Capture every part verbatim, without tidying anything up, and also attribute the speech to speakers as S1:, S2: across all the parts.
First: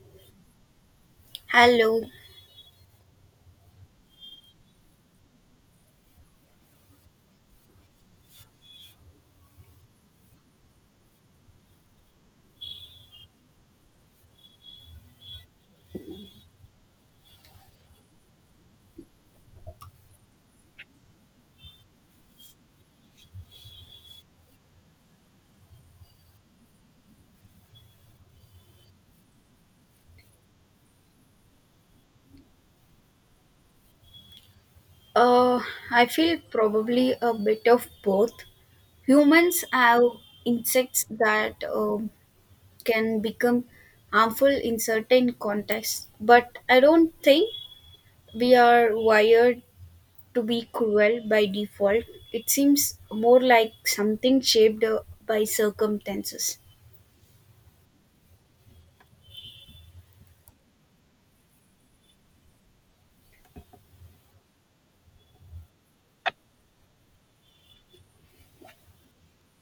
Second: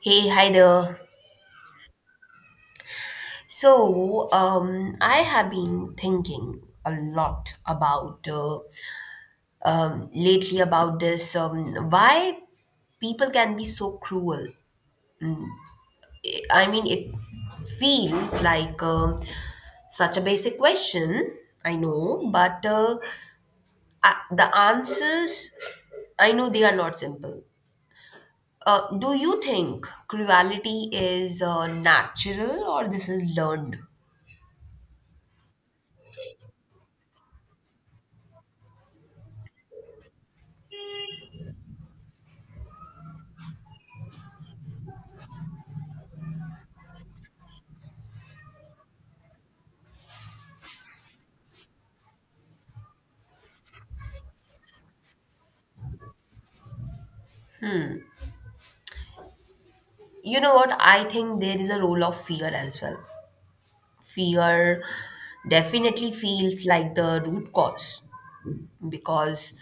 S1: Hey, hi there.
S2: Hello.
S1: So, um, I have been thinking a lot about uh, um, lately about this um, why people can be so cruel. I I mean, it feels like um, such a basic question, I know, but uh, I, the answers, I know they are not simple. Uh, do you think cruelty is uh, natural or this is learned?
S2: Uh, I feel probably a bit of both. Humans have insects that um can become harmful in certain contexts, but I don't think we are wired to be cruel by default. It seems more like something shaped uh, by circumstances.
S1: You know what? I think there is a role of fear as well. Fear definitely feels like the root cause because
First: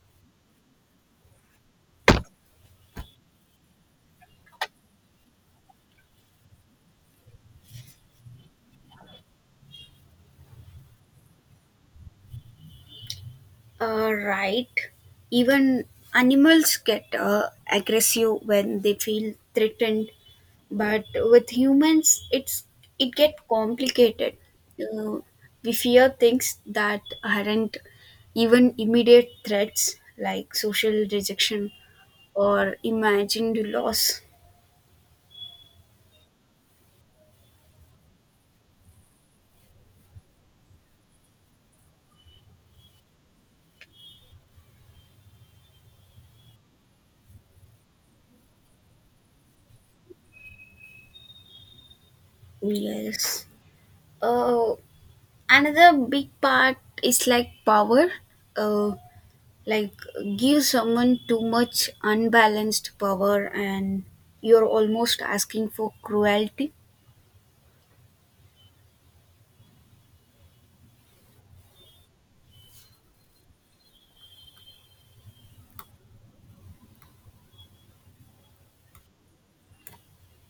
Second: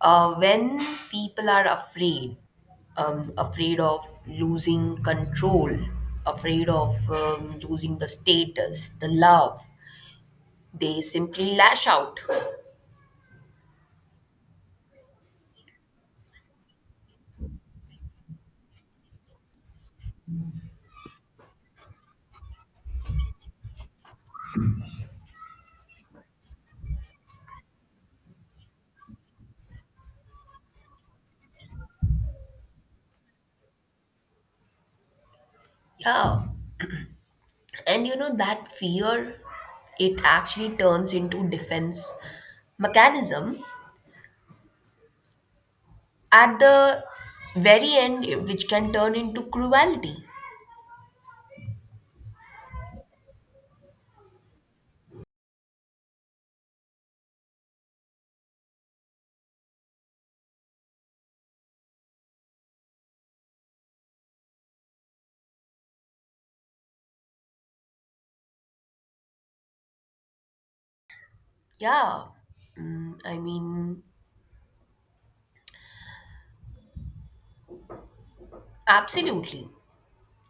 S1: uh, when people are afraid, um, afraid of losing control, afraid of um, losing the status, the love, they simply lash out.
S2: Uh, right. Even animals get uh, aggressive when they feel threatened, but with humans it's it get complicated. uh, we fear things that aren't even immediate threats, like social rejection or imagined loss.
S1: Yeah. And you know, that fear, it actually turns into defense mechanism at the very end, which can turn into cruelty.
S2: Yes. uh, Another big part is like power. uh, like, give someone too much unbalanced power and you're almost asking for cruelty.
S1: Yeah, mm, I mean, absolutely.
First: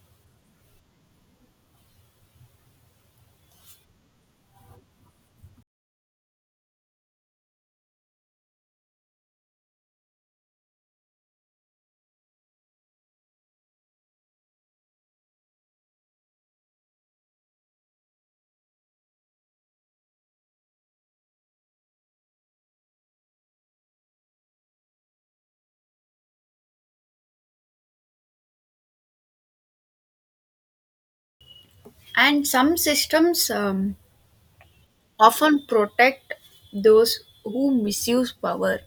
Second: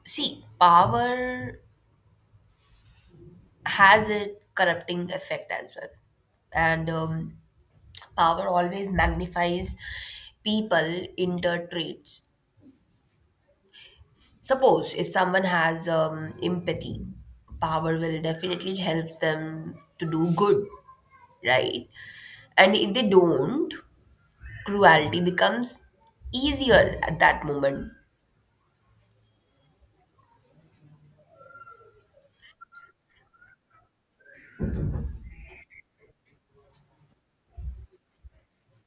S1: See, power has a corrupting effect as well. And um, Power always magnifies people inter traits. Suppose if someone has um, empathy, power will definitely helps them to do good, right? And if they don't, cruelty becomes easier at that moment.
S2: And some systems um, often protect those who misuse power,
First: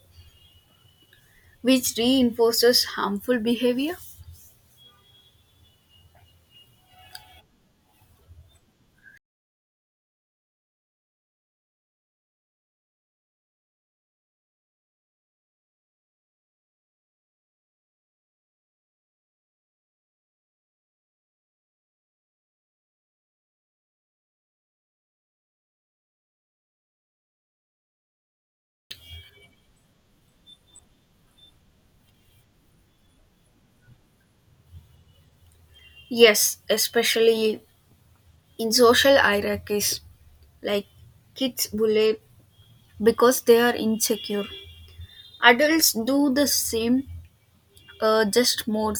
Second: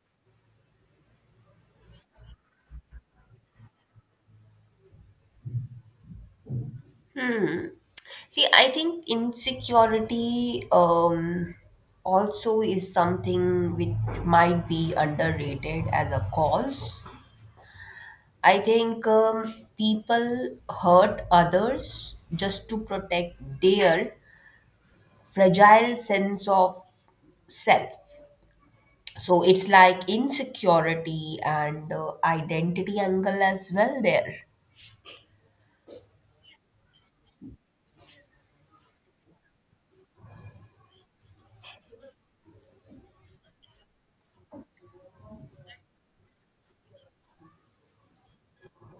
S2: which reinforces harmful behavior.
S1: See, I think insecurity um, also is something which might be underrated as a cause. I think um, people hurt others just to protect their fragile sense of self. So it's like insecurity and uh, identity angle as well there.
S2: Yes, especially in social hierarchies, like kids bully because they are insecure. Adults do the same, uh, just more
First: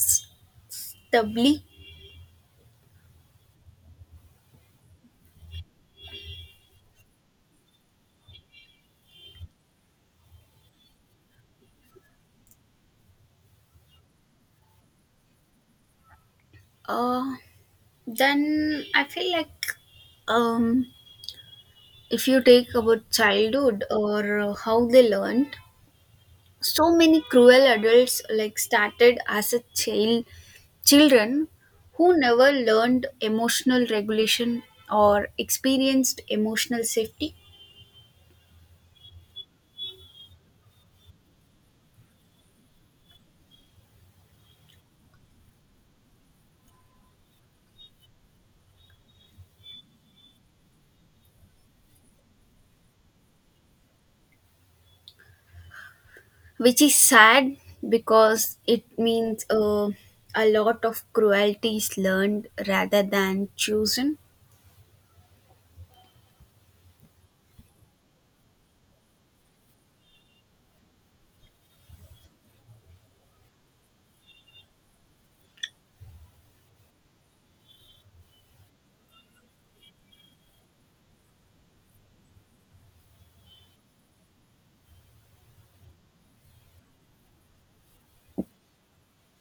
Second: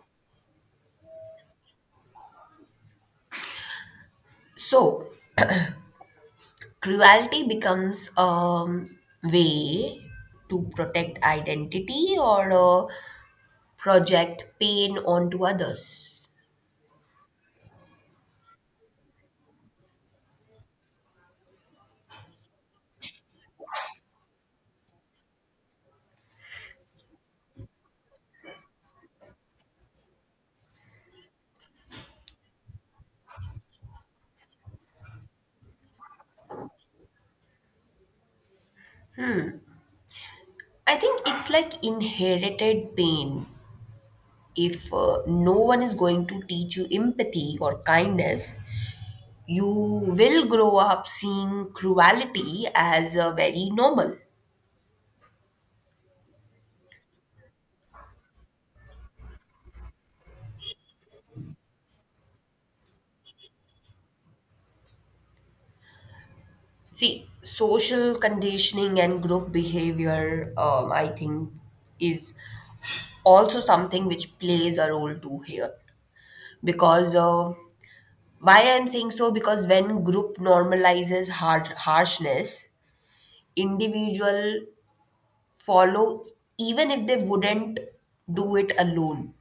S2: stably.
S1: So cruelty becomes a way to protect identity or uh, project pain onto others.
S2: Uh, then I feel like, um, if you take about childhood or uh, how they learned, so many cruel adults like started as a child children who never learned emotional regulation or experienced emotional safety.
S1: I think it's like inherited pain. If uh, no one is going to teach you empathy or kindness, you will grow up seeing cruelty as uh, very normal.
S2: Which is sad, because it means uh, a lot of cruelty is learned rather than chosen.
S1: See, social conditioning and group behavior, um, I think, is also something which plays a role too here because uh, why I'm saying so because when group normalizes hard harshness individual follow even if they wouldn't do it alone.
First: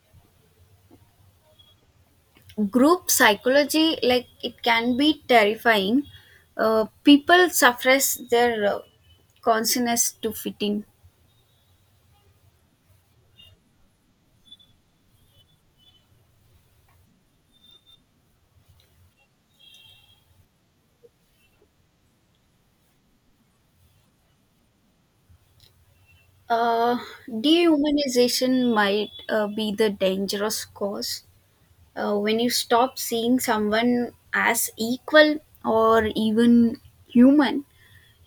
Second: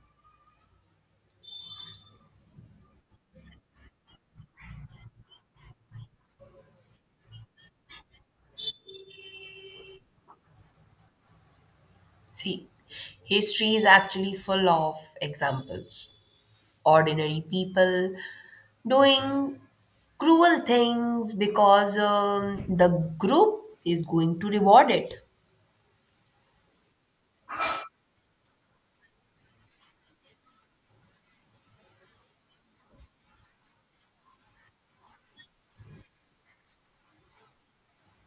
S2: Group psychology, like, it can be terrifying. Uh, people suppress their uh, consciousness to fit in.
S1: See, history is actually full of examples, ordinary people doing cruel things because um, the group is going to reward it.
S2: Uh, Dehumanization might uh, be the dangerous cause. Uh, when you stop seeing someone as equal or even human,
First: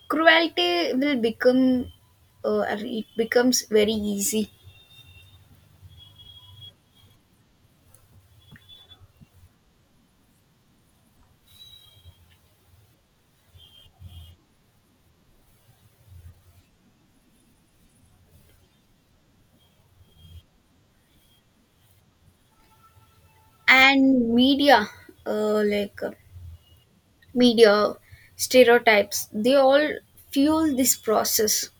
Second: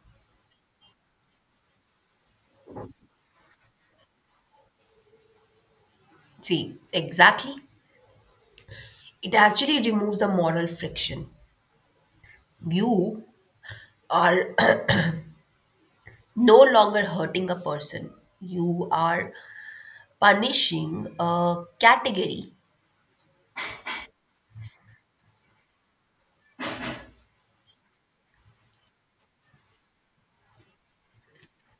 S2: cruelty will become uh, it becomes very easy.
S1: See, exactly, it actually removes the moral friction. You are no longer hurting a person. You are punishing a category.
S2: And media, uh, like uh, media stereotypes, they all fuel this process.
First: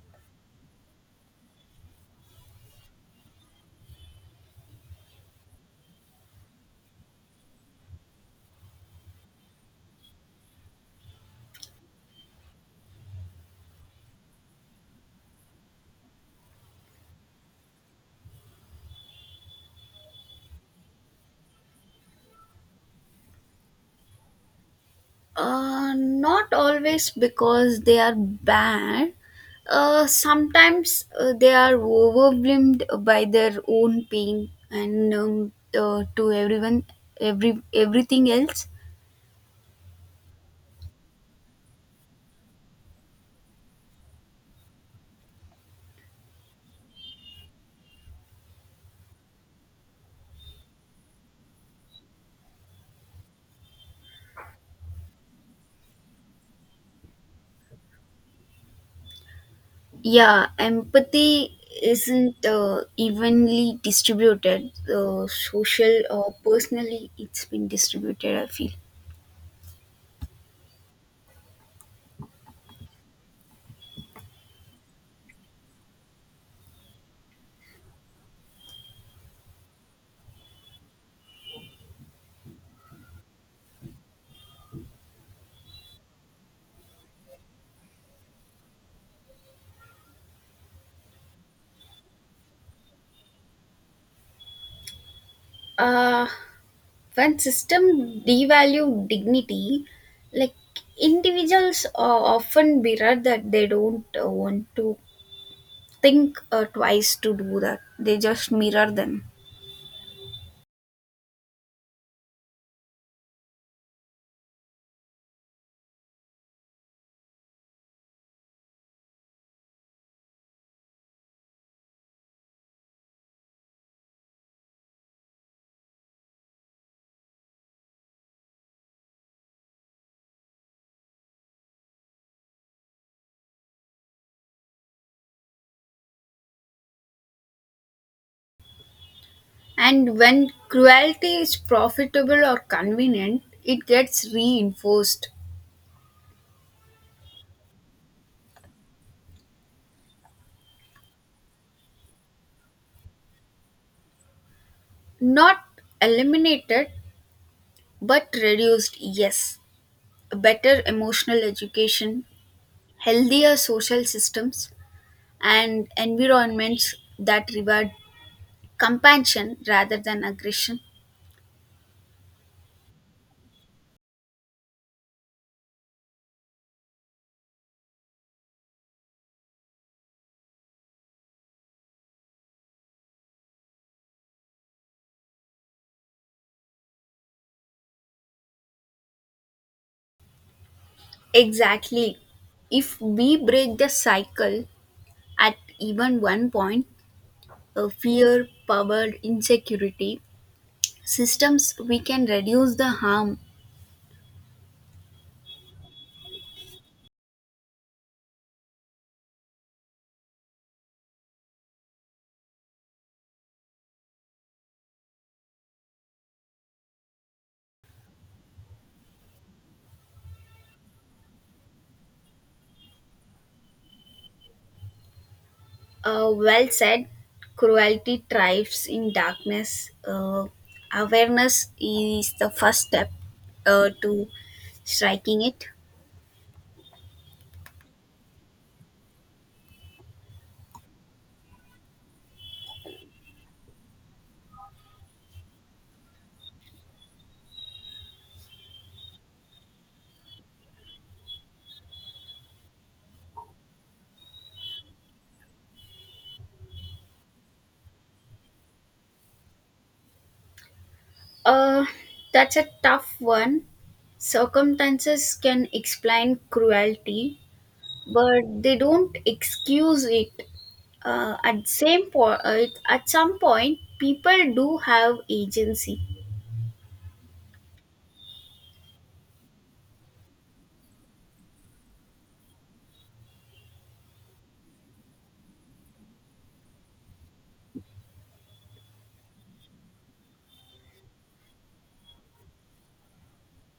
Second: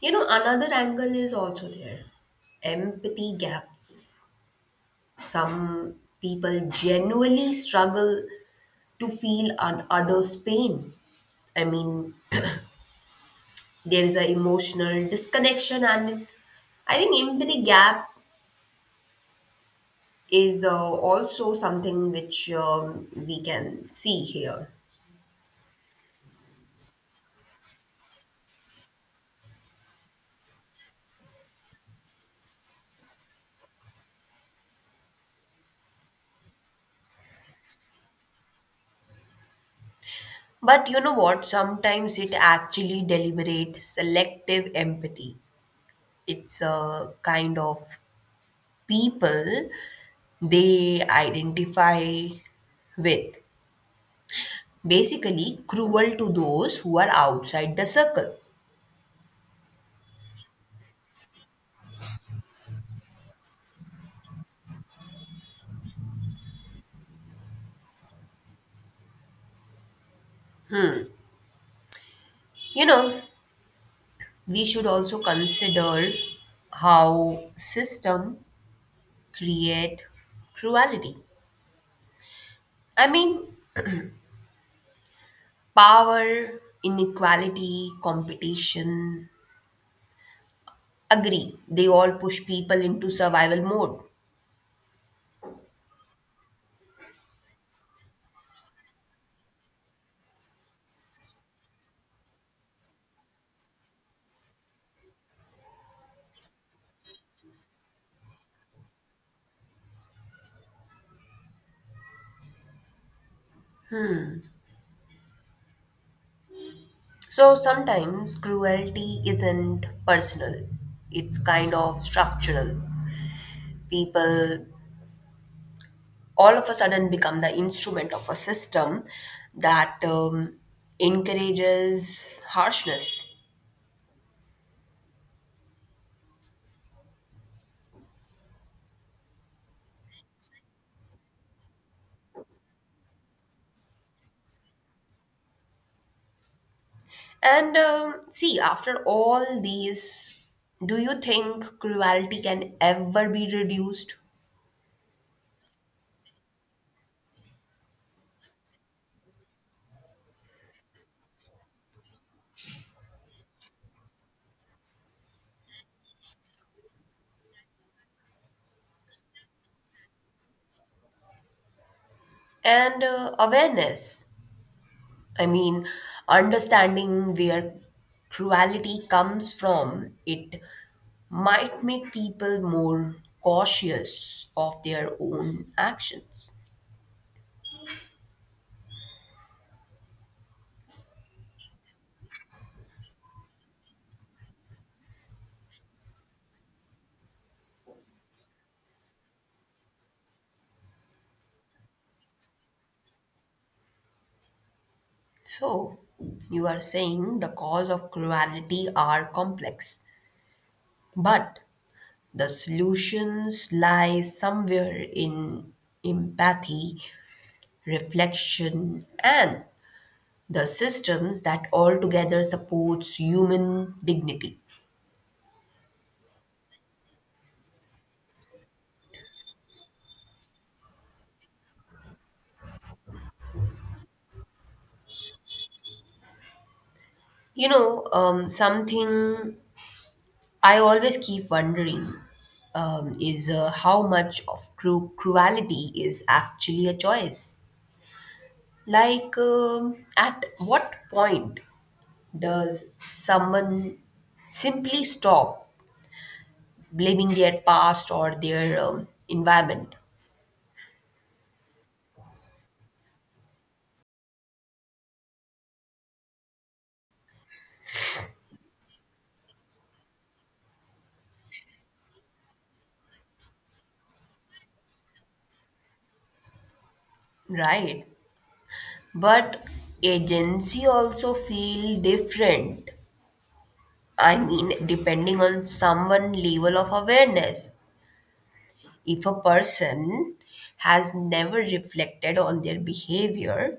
S1: You know, another angle is also there, empathy gaps. Some people genuinely struggle to feel an other's pain. I mean, there is an emotional disconnection, and I think empathy gap is uh, also something which um, we can see here.
S2: Uh, not always because they are bad. Uh, sometimes uh, they are overwhelmed by their own pain, and um, uh, to everyone, every everything else.
S1: But you know what? Sometimes it actually deliberate selective empathy. It's a kind of people they identify with. Basically, cruel to those who are outside the circle.
S2: Yeah, empathy isn't uh, evenly distributed. Uh, social or personally, it's been distributed. I feel.
S1: You know, we should also consider how system create cruelty. I mean, power, inequality, competition, agree, they all push people into survival mode.
S2: Uh, when system devalue dignity, like, individuals uh, often mirror that. They don't uh, want to think uh, twice to do that, they just mirror them.
S1: So sometimes cruelty isn't personal, it's kind of structural. People all of a sudden become the instrument of a system that um, encourages harshness.
S2: And when cruelty is profitable or convenient, it gets reinforced.
S1: And um, See, after all these, do you think cruelty can ever be reduced?
S2: Not eliminated, but reduced. Yes, a better emotional education, healthier social systems, and environments that reward compassion rather than aggression.
S1: And uh, awareness, I mean, understanding where cruelty comes from, it might make people more cautious of their own actions.
S2: Exactly. If we break the cycle at even one point, a fear, power, insecurity systems, we can reduce the harm.
S1: So, you are saying the cause of cruelty are complex, but the solutions lie somewhere in empathy, reflection, and the systems that altogether supports human dignity.
S2: Uh, well said. Cruelty thrives in darkness. Uh, awareness is the first step uh, to striking it.
S1: You know, um, something I always keep wondering um, is uh, how much of cru- cruelty is actually a choice. Like, um, at what point does someone simply stop blaming their past or their um, environment?
S2: Uh, that's a tough one. Circumstances can explain cruelty, but they don't excuse it. Uh, at same point, at some point, people do have agency.
S1: Right. But agency also feel different. I mean, depending on someone level of awareness, if a person has never reflected on their behavior,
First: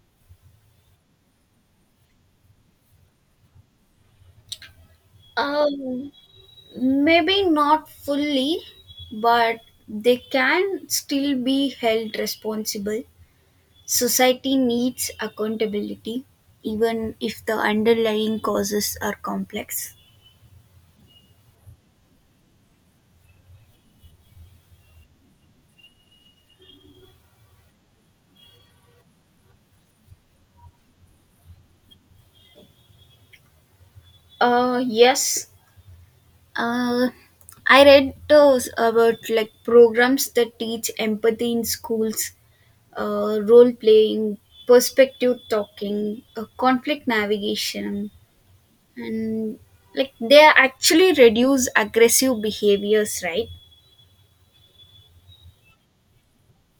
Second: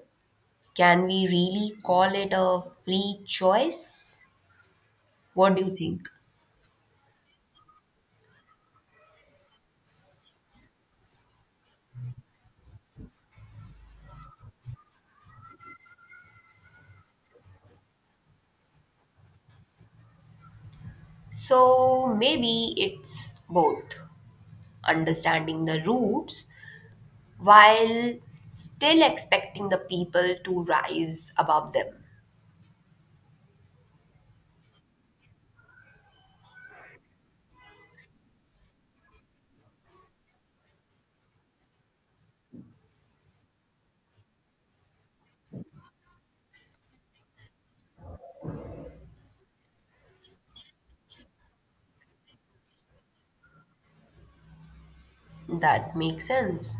S1: can we really call it a free choice? What do you think?
S2: Um, Maybe not fully, but they can still be held responsible. Society needs accountability, even if the underlying causes are complex.
S1: So maybe it's both understanding the roots while still expecting the people to rise above them.
S2: Uh, yes. Uh, I read those about like programs that teach empathy in schools, uh, role playing, perspective talking, uh, conflict navigation, and like they actually reduce aggressive behaviors, right?
S1: That makes sense.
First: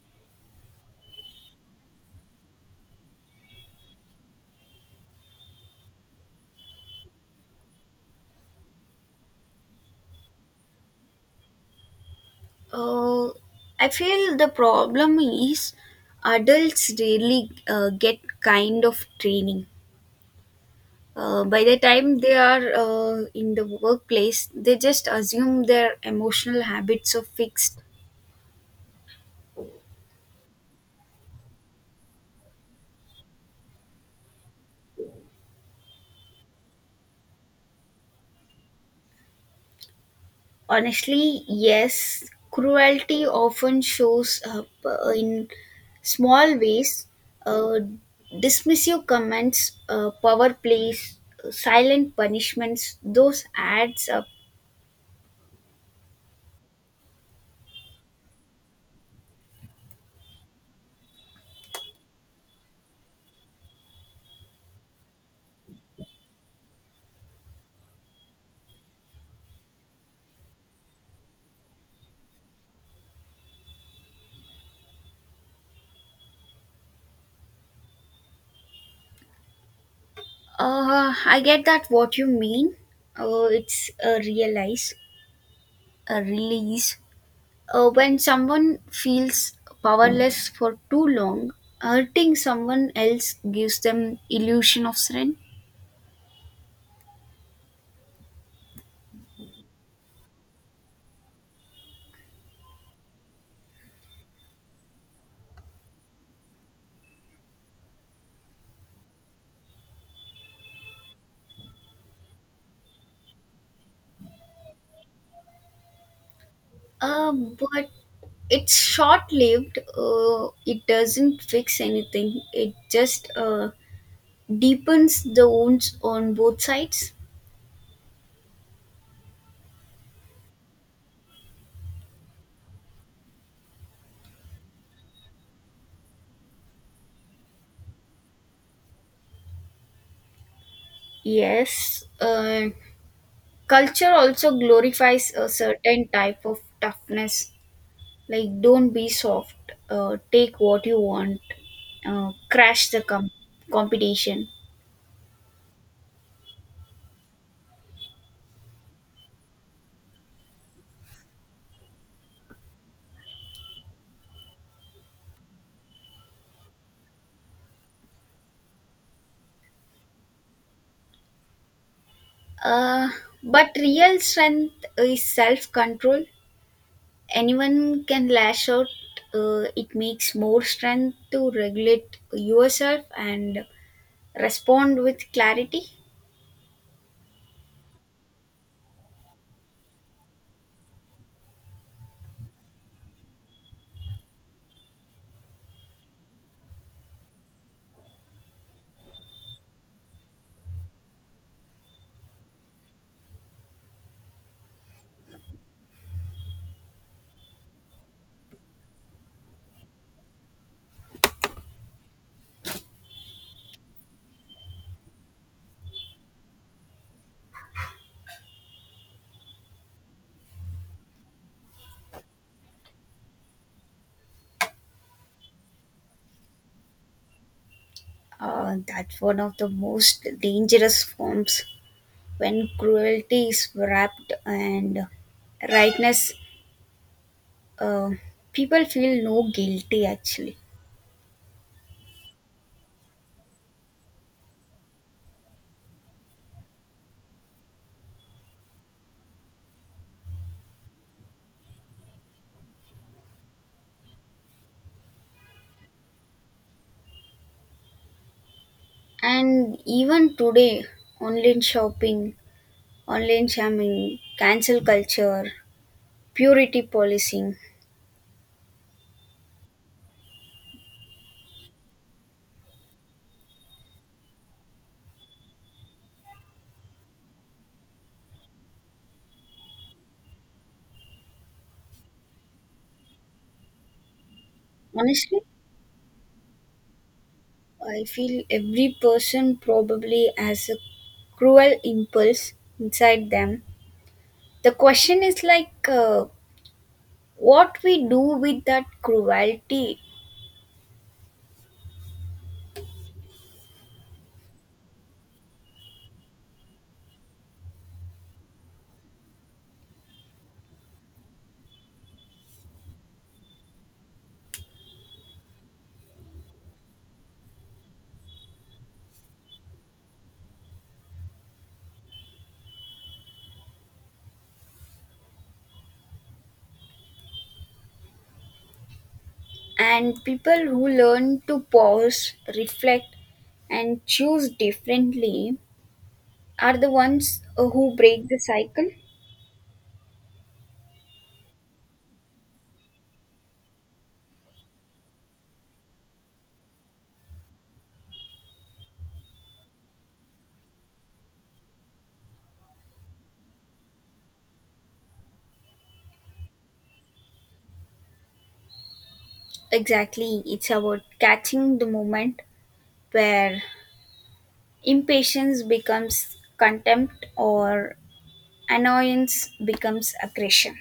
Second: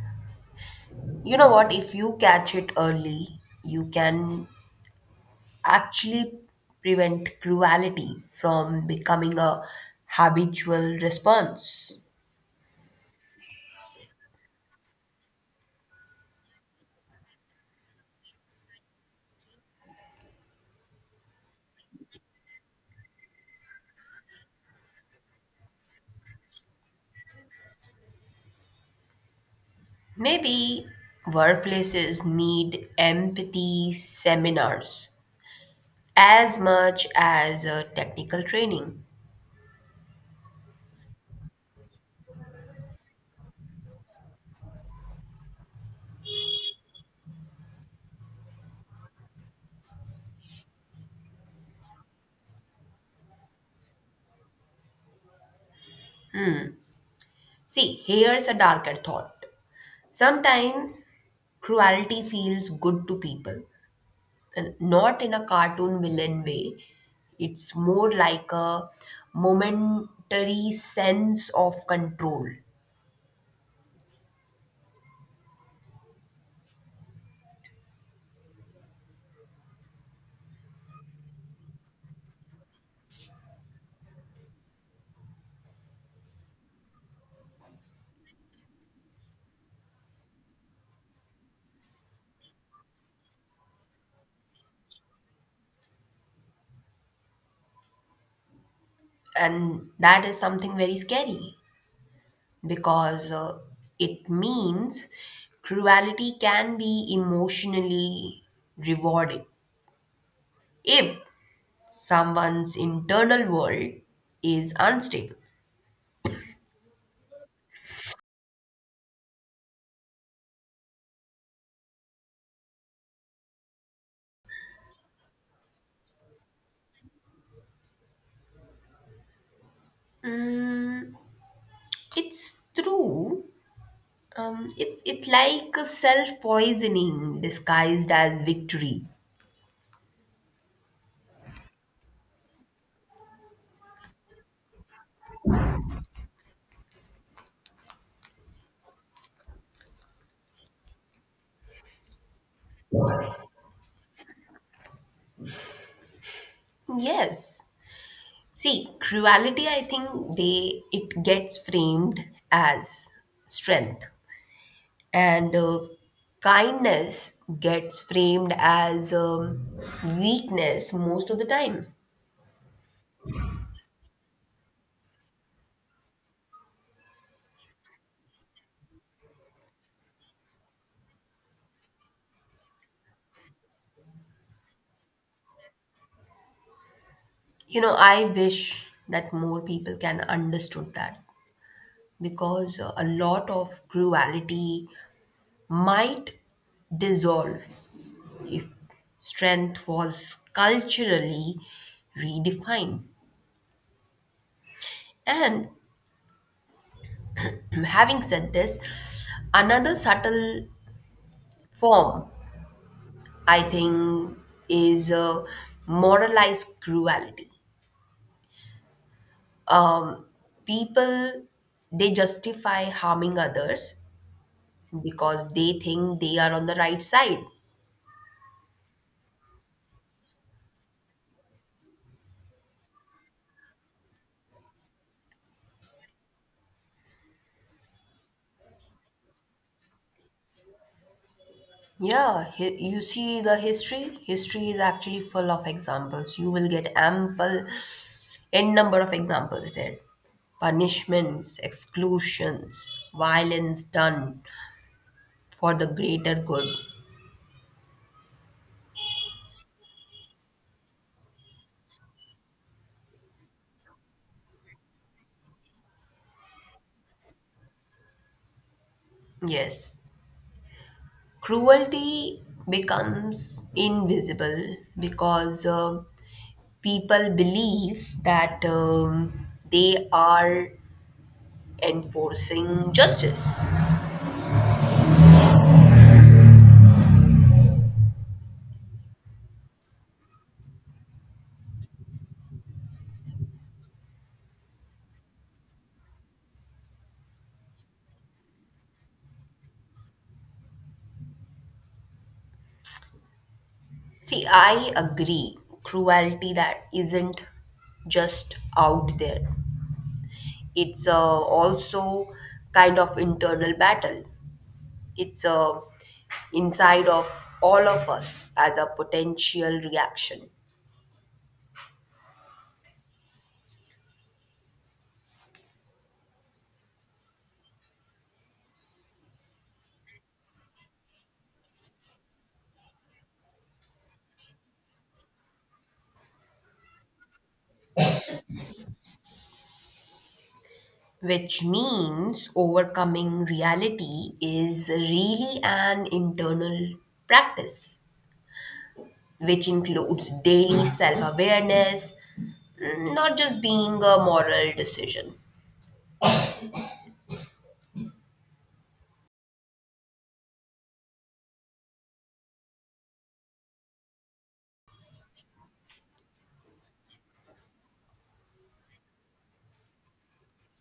S1: You know what? If you catch it early, you can actually prevent cruelty from becoming a habitual response.
S2: Uh, I feel the problem is adults really uh, get kind of training. Uh, by the time they are uh, in the workplace, they just assume their emotional habits are fixed.
S1: Maybe workplaces need empathy seminars as much as uh, technical training.
S2: Honestly, yes, cruelty often shows up uh, in small ways. Uh, Dismissive comments, uh, power plays, uh, silent punishments, those adds up.
S1: See, here's a darker thought. Sometimes cruelty feels good to people, and not in a cartoon villain way. It's more like a momentary sense of control.
S2: Uh, I get that what you mean. Uh, it's a realize, a release. Uh, when someone feels powerless for too long, hurting someone else gives them illusion of strength.
S1: And that is something very scary because uh, it means cruelty can be emotionally rewarding if someone's internal world is unstable.
S2: Uh, but it's short lived. Uh, it doesn't fix anything. It just uh, deepens the wounds on both sides.
S1: mm, it's true. Um, it's it's like a self-poisoning disguised as victory.
S2: Yes. Uh, culture also glorifies a certain type of toughness. Like, don't be soft. Uh, take what you want. Uh, crash the com- competition.
S1: Yes, see, cruelty, I think they it gets framed as strength, and uh, kindness gets framed as um, weakness most of the time.
S2: Uh, but real strength is self control. Anyone can lash out. Uh, it makes more strength to regulate yourself and respond with clarity.
S1: You know, I wish that more people can understood that because uh, a lot of cruelty might dissolve if strength was culturally redefined. And having said this, another subtle form, I think, is uh, moralized cruelty. People, they justify harming others because they think they are on the right side.
S2: Uh, that's one of the most dangerous forms, when cruelty is wrapped and rightness. uh, People feel no guilty actually.
S1: Yeah, hi- you see the history? History is actually full of examples. You will get ample, n number of examples there. Punishments, exclusions, violence done for the greater good.
S2: And even today, online shopping, online shaming, cancel culture, purity policing.
S1: Yes, cruelty becomes invisible because uh, people believe that um, they are enforcing justice.
S2: Honestly, I feel every person probably has a cruel impulse inside them. The question is like, uh, what we do with that cruelty.
S1: See, I agree. Cruelty that isn't just out there. It's uh, also kind of internal battle. It's uh, inside of all of us as a potential reaction.
S2: And people who learn to pause, reflect, and choose differently are the ones uh, who break the cycle.
S1: Which means overcoming reality is really an internal practice, which includes daily self awareness, not just being a moral decision.
S2: Exactly, it's about catching the moment where impatience becomes contempt or annoyance becomes aggression.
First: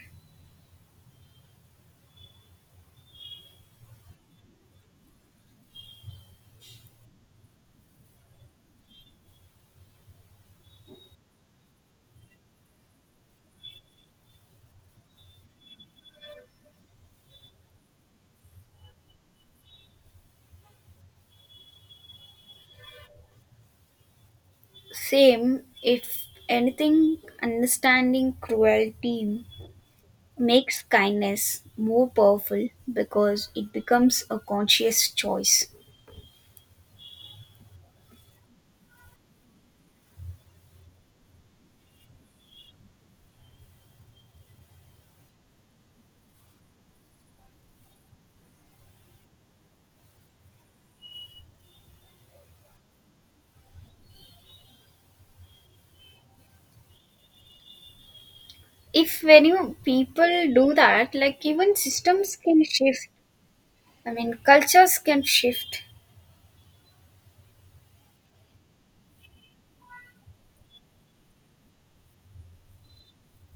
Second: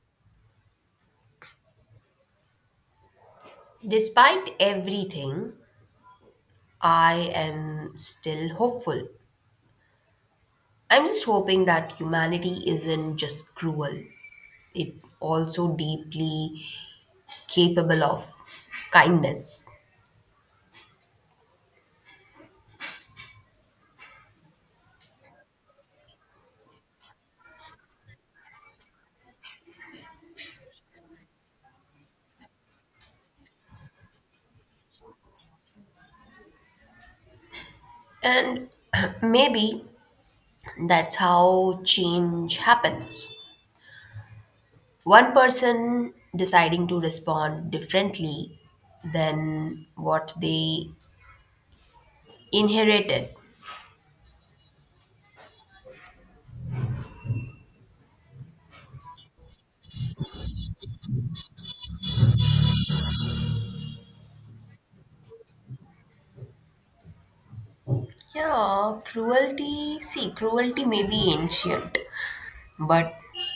S1: Despite everything, I am still hopeful. I'm just hoping that humanity isn't just cruel, it also deeply capable of kindness.
S2: Same. If anything, understanding cruelty makes kindness more powerful because it becomes a conscious choice.
S1: And maybe that's how change happens. One person deciding to respond differently than what they inherited.
S2: If when you people do that, like, even systems can shift. I mean, cultures can shift.
S1: Yeah, cruelty, see, cruelty may be ancient, but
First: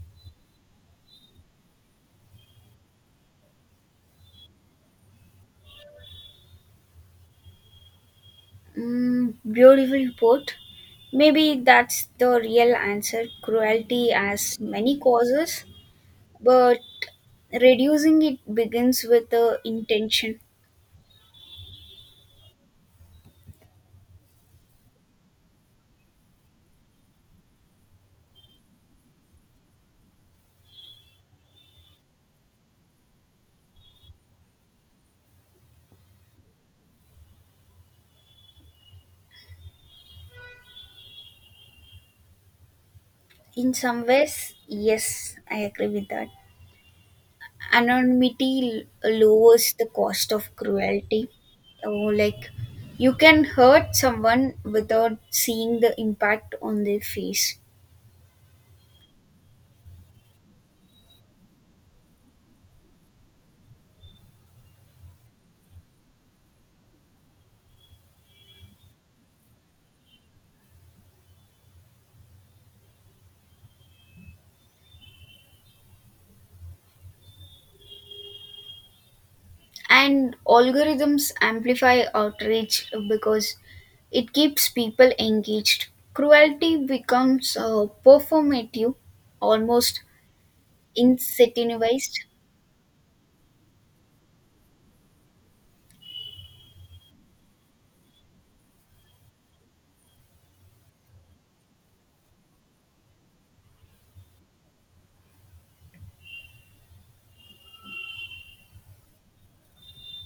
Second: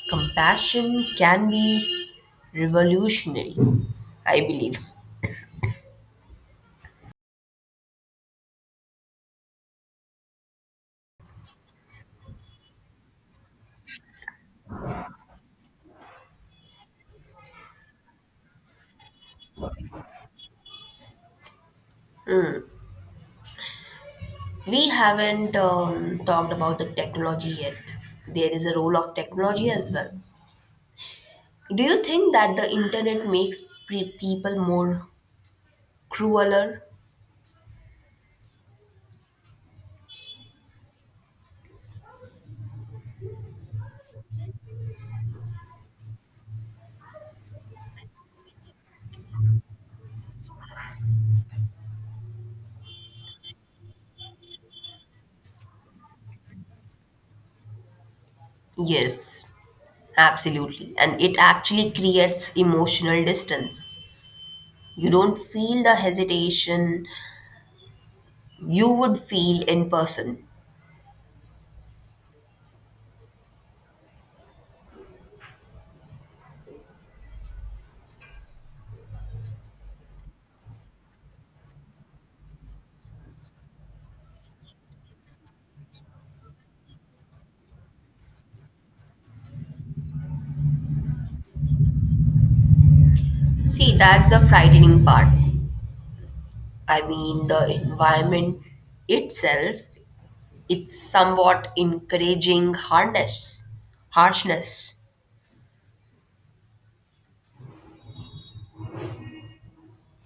S1: compassion can be revolutionary, I believe.
S2: Mm, beautiful put. Maybe that's the real answer. Cruelty has many causes, but reducing it begins with the intention.
S1: We haven't um, talked about the technology yet. There is a role of technology as well. Do you think that the internet makes pre- people more crueler?
S2: In some ways, yes, I agree with that. Anonymity l- lowers the cost of cruelty. Oh, like, you can hurt someone without seeing the impact on their face.
S1: Yes, absolutely. And it actually creates emotional distance. You don't feel the hesitation you would feel in person.
S2: And algorithms amplify outrage because it keeps people engaged. Cruelty becomes uh, performative, almost incentivized.
S1: See, that's the frightening part. I mean, the environment itself, it's somewhat encouraging hardness, harshness.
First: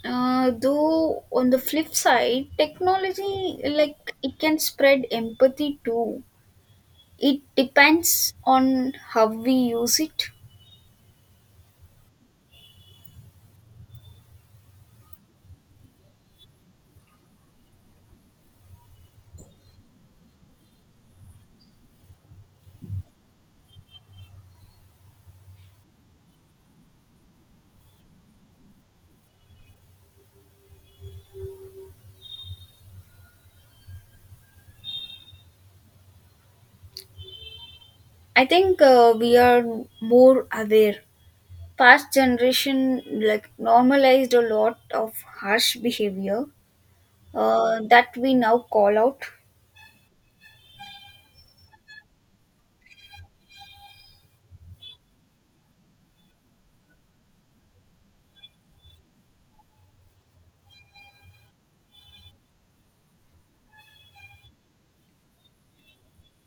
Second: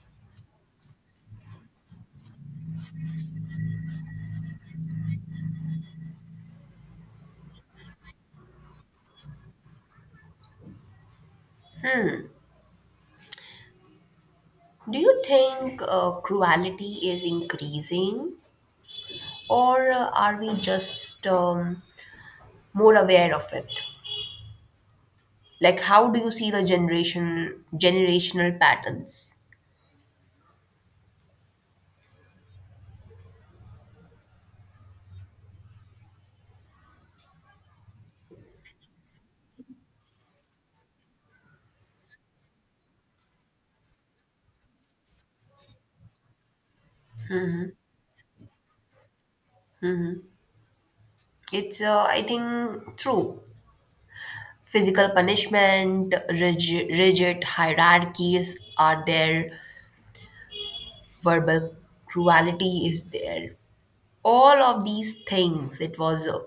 S2: Uh, though on the flip side, technology, like, it can spread empathy too. It depends on how we use it.
S1: Do you think uh, cruelty is increasing, or uh, are we just um, more aware of it? Like how do you see the generation generational patterns?
S2: I think uh, we are more aware. Past generation like normalized a lot of harsh behavior uh, that we now call out,
S1: It's uh, i think true. Physical punishment, rigid, rigid hierarchies are there, verbal cruelty is there, all of these things, it was uh,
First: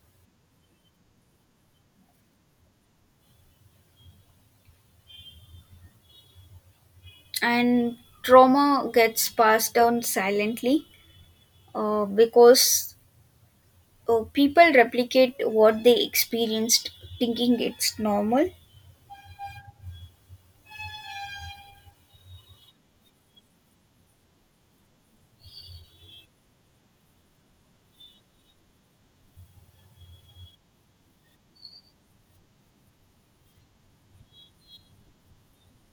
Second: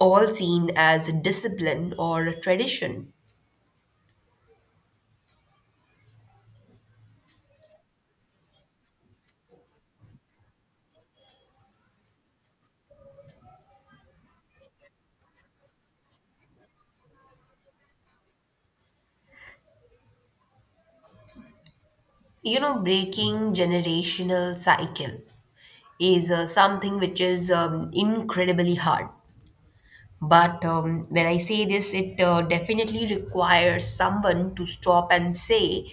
S1: all seen as discipline or tradition.
S2: and trauma gets passed down silently, uh, because, oh, people replicate what they experienced, thinking it's normal.
S1: You know, breaking generational cycle is uh, something which is um, incredibly hard. But um, when I say this, it uh, definitely requires someone to stop and say,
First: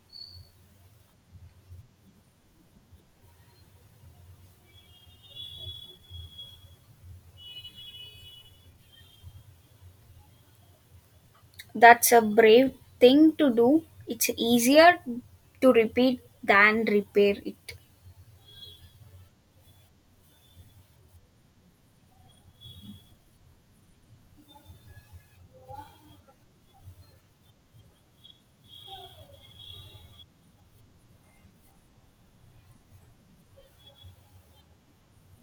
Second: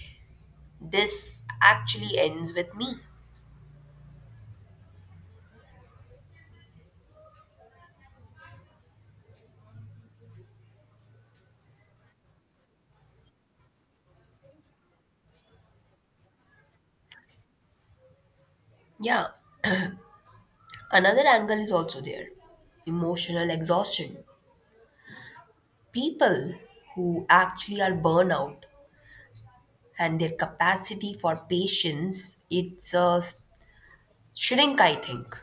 S1: this actually ends with me.
S2: That's a brave thing to do. It's easier to repeat than repair it.
S1: Yeah. Another angle is also there, emotional exhaustion. People who actually are burnout and their capacity for patience, it's uh, shrink, I think.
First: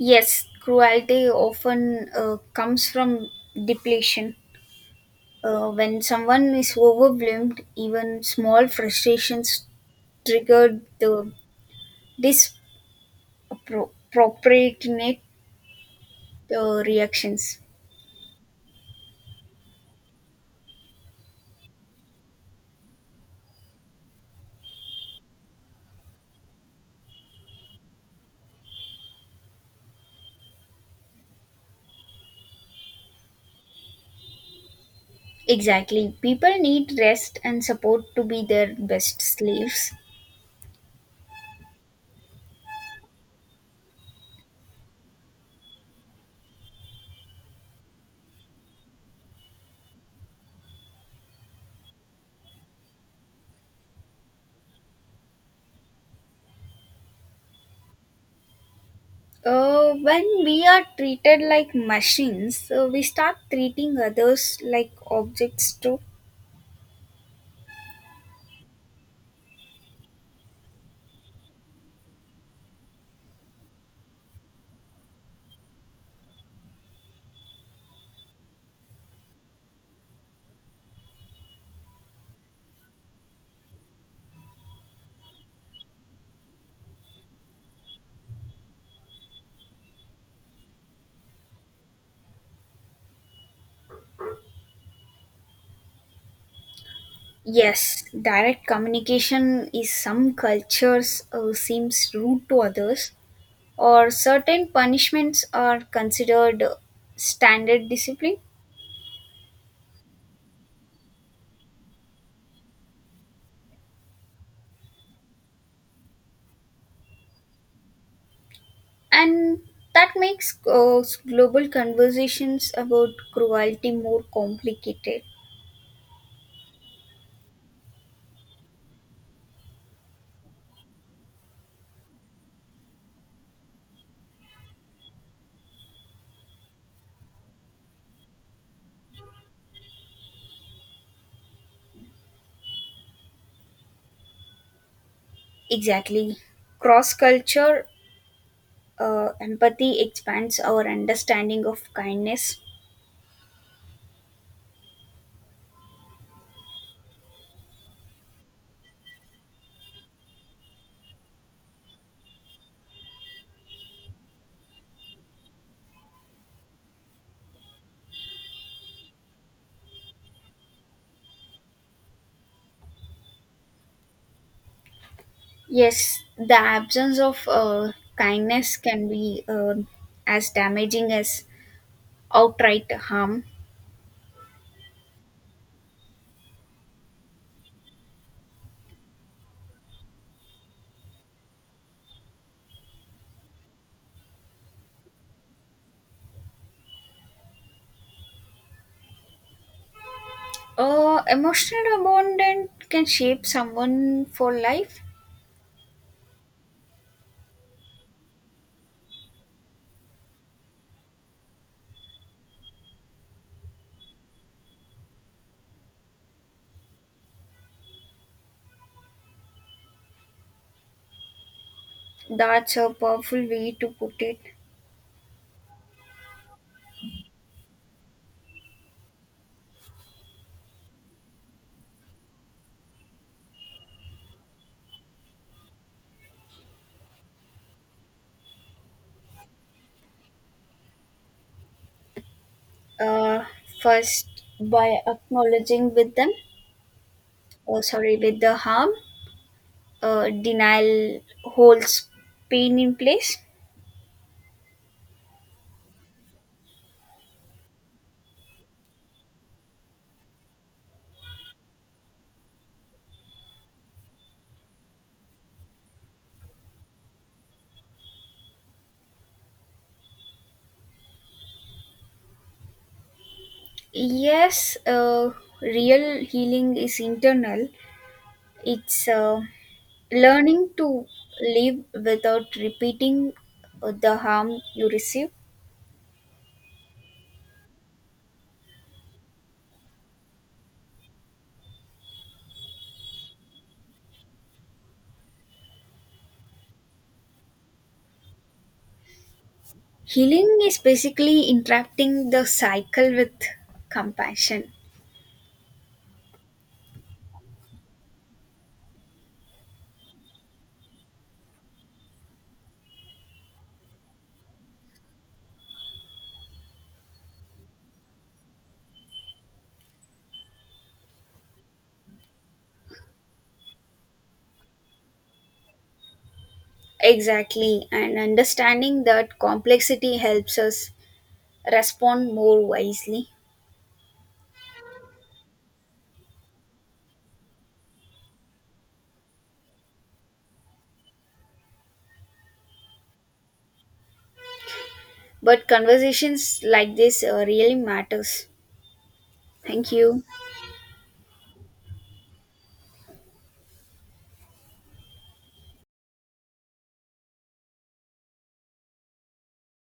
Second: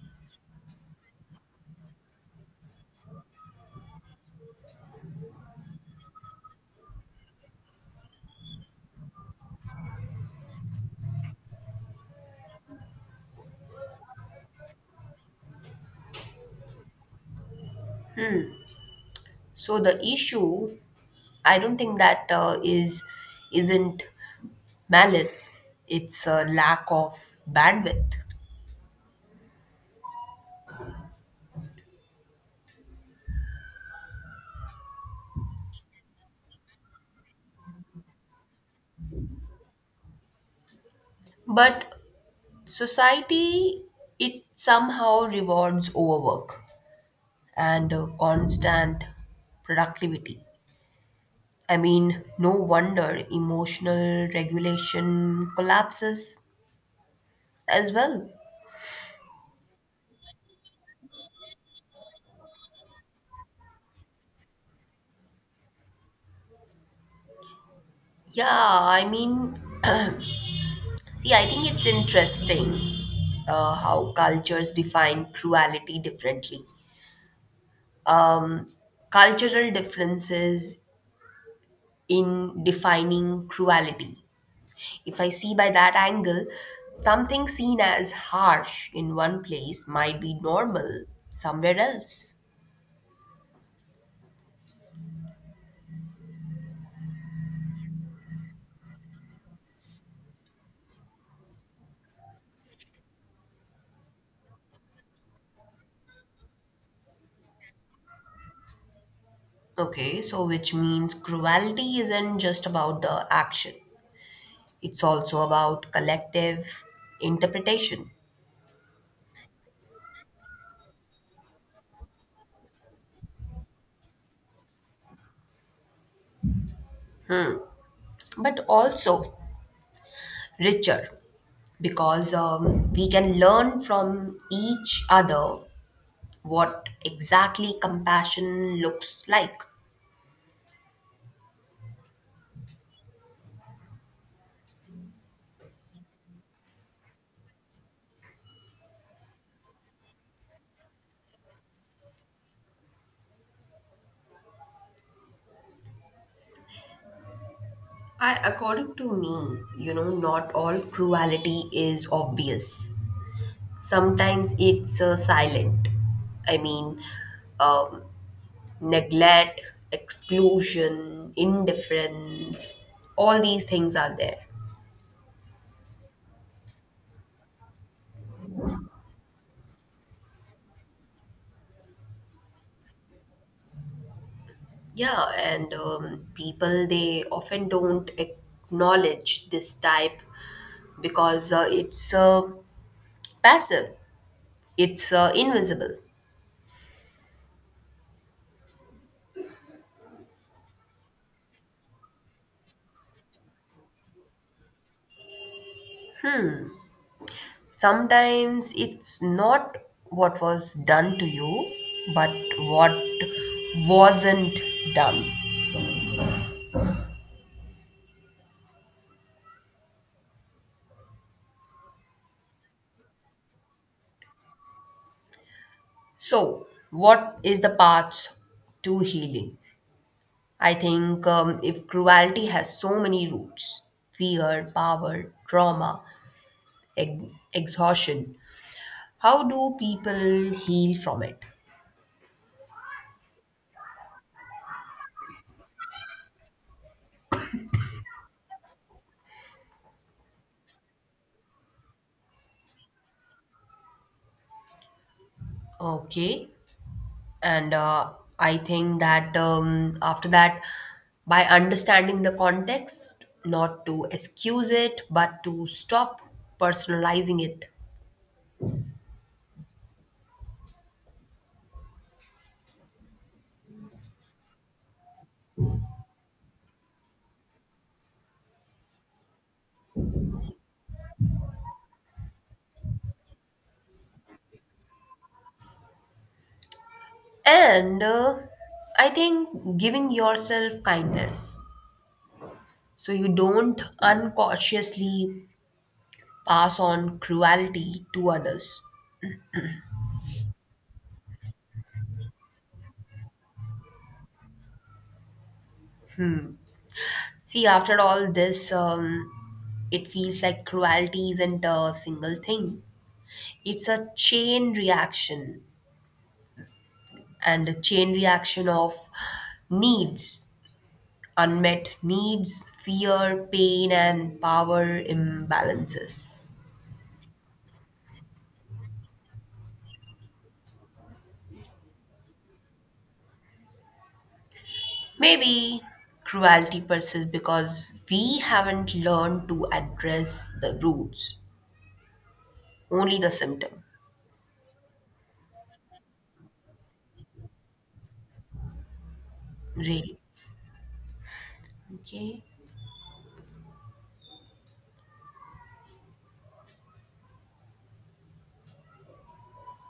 S2: Yes, cruelty often uh, comes from depletion. Uh, when someone is overwhelmed, even small frustrations trigger the disproportionate uh, reactions.
S1: So the issue, I don't think that uh, is isn't malice. It's a lack of bandwidth.
S2: Exactly. People need rest and support to be their best slaves.
S1: But society it somehow rewards overwork and uh, constant productivity. I mean, no wonder emotional regulation collapses as well.
S2: Uh, when we are treated like machines, uh, we start treating others like objects too.
S1: Yeah i mean, see, I think it's interesting uh, how cultures define cruelty differently, cultural differences in defining cruelty. If I see by that angle, something seen as harsh in one place might be normal somewhere else.
S2: Yes, direct communication is some cultures uh, seems rude to others, or certain punishments are considered standard discipline,
S1: Okay, so which means cruelty isn't just about the action, it's also about collective interpretation,
S2: and that makes uh, global conversations about cruelty more complicated.
S1: but also richer because um, we can learn from each other what exactly compassion looks like.
S2: Exactly. Cross culture uh, empathy expands our understanding of kindness.
S1: I, according to me, you know, not all cruelty is obvious. Sometimes it's uh, silent. I mean, um, neglect, exclusion, indifference, all these things are there.
S2: Yes, the absence of uh, kindness can be uh, as damaging as outright harm.
S1: Yeah, and um, people they often don't acknowledge this type because uh, it's uh, passive, it's uh, invisible.
S2: Uh, emotional abandon can shape someone for life.
S1: Sometimes it's not what was done to you, but what wasn't done.
S2: That's a powerful way to put it.
S1: So, what is the path to healing? I think um, if cruelty has so many roots, fear, power, trauma, ex- exhaustion, how do people heal from it?
S2: Uh, First, by acknowledging with them, or sorry, with the harm. Uh, denial holds pain in place.
S1: Okay, and uh, I think that um, after that by understanding the context not to excuse it but to stop personalizing it
S2: Yes. Uh, real healing is internal. It's uh, learning to live without repeating uh, the harm you receive.
S1: and uh, I think giving yourself kindness so you don't uncautiously pass on cruelty to others.
S2: Healing is basically interacting the cycle with compassion.
S1: See, after all this um, it feels like cruelty isn't a single thing, it's a chain reaction, and a chain reaction of needs, unmet needs, fear, pain, and power imbalances.
S2: Exactly, and understanding that complexity helps us respond more wisely.
S1: Maybe cruelty persists because we haven't learned to address the roots, only the symptom,
S2: But conversations like this uh, really matters. Thank
S1: really.
S2: you.
S1: Okay.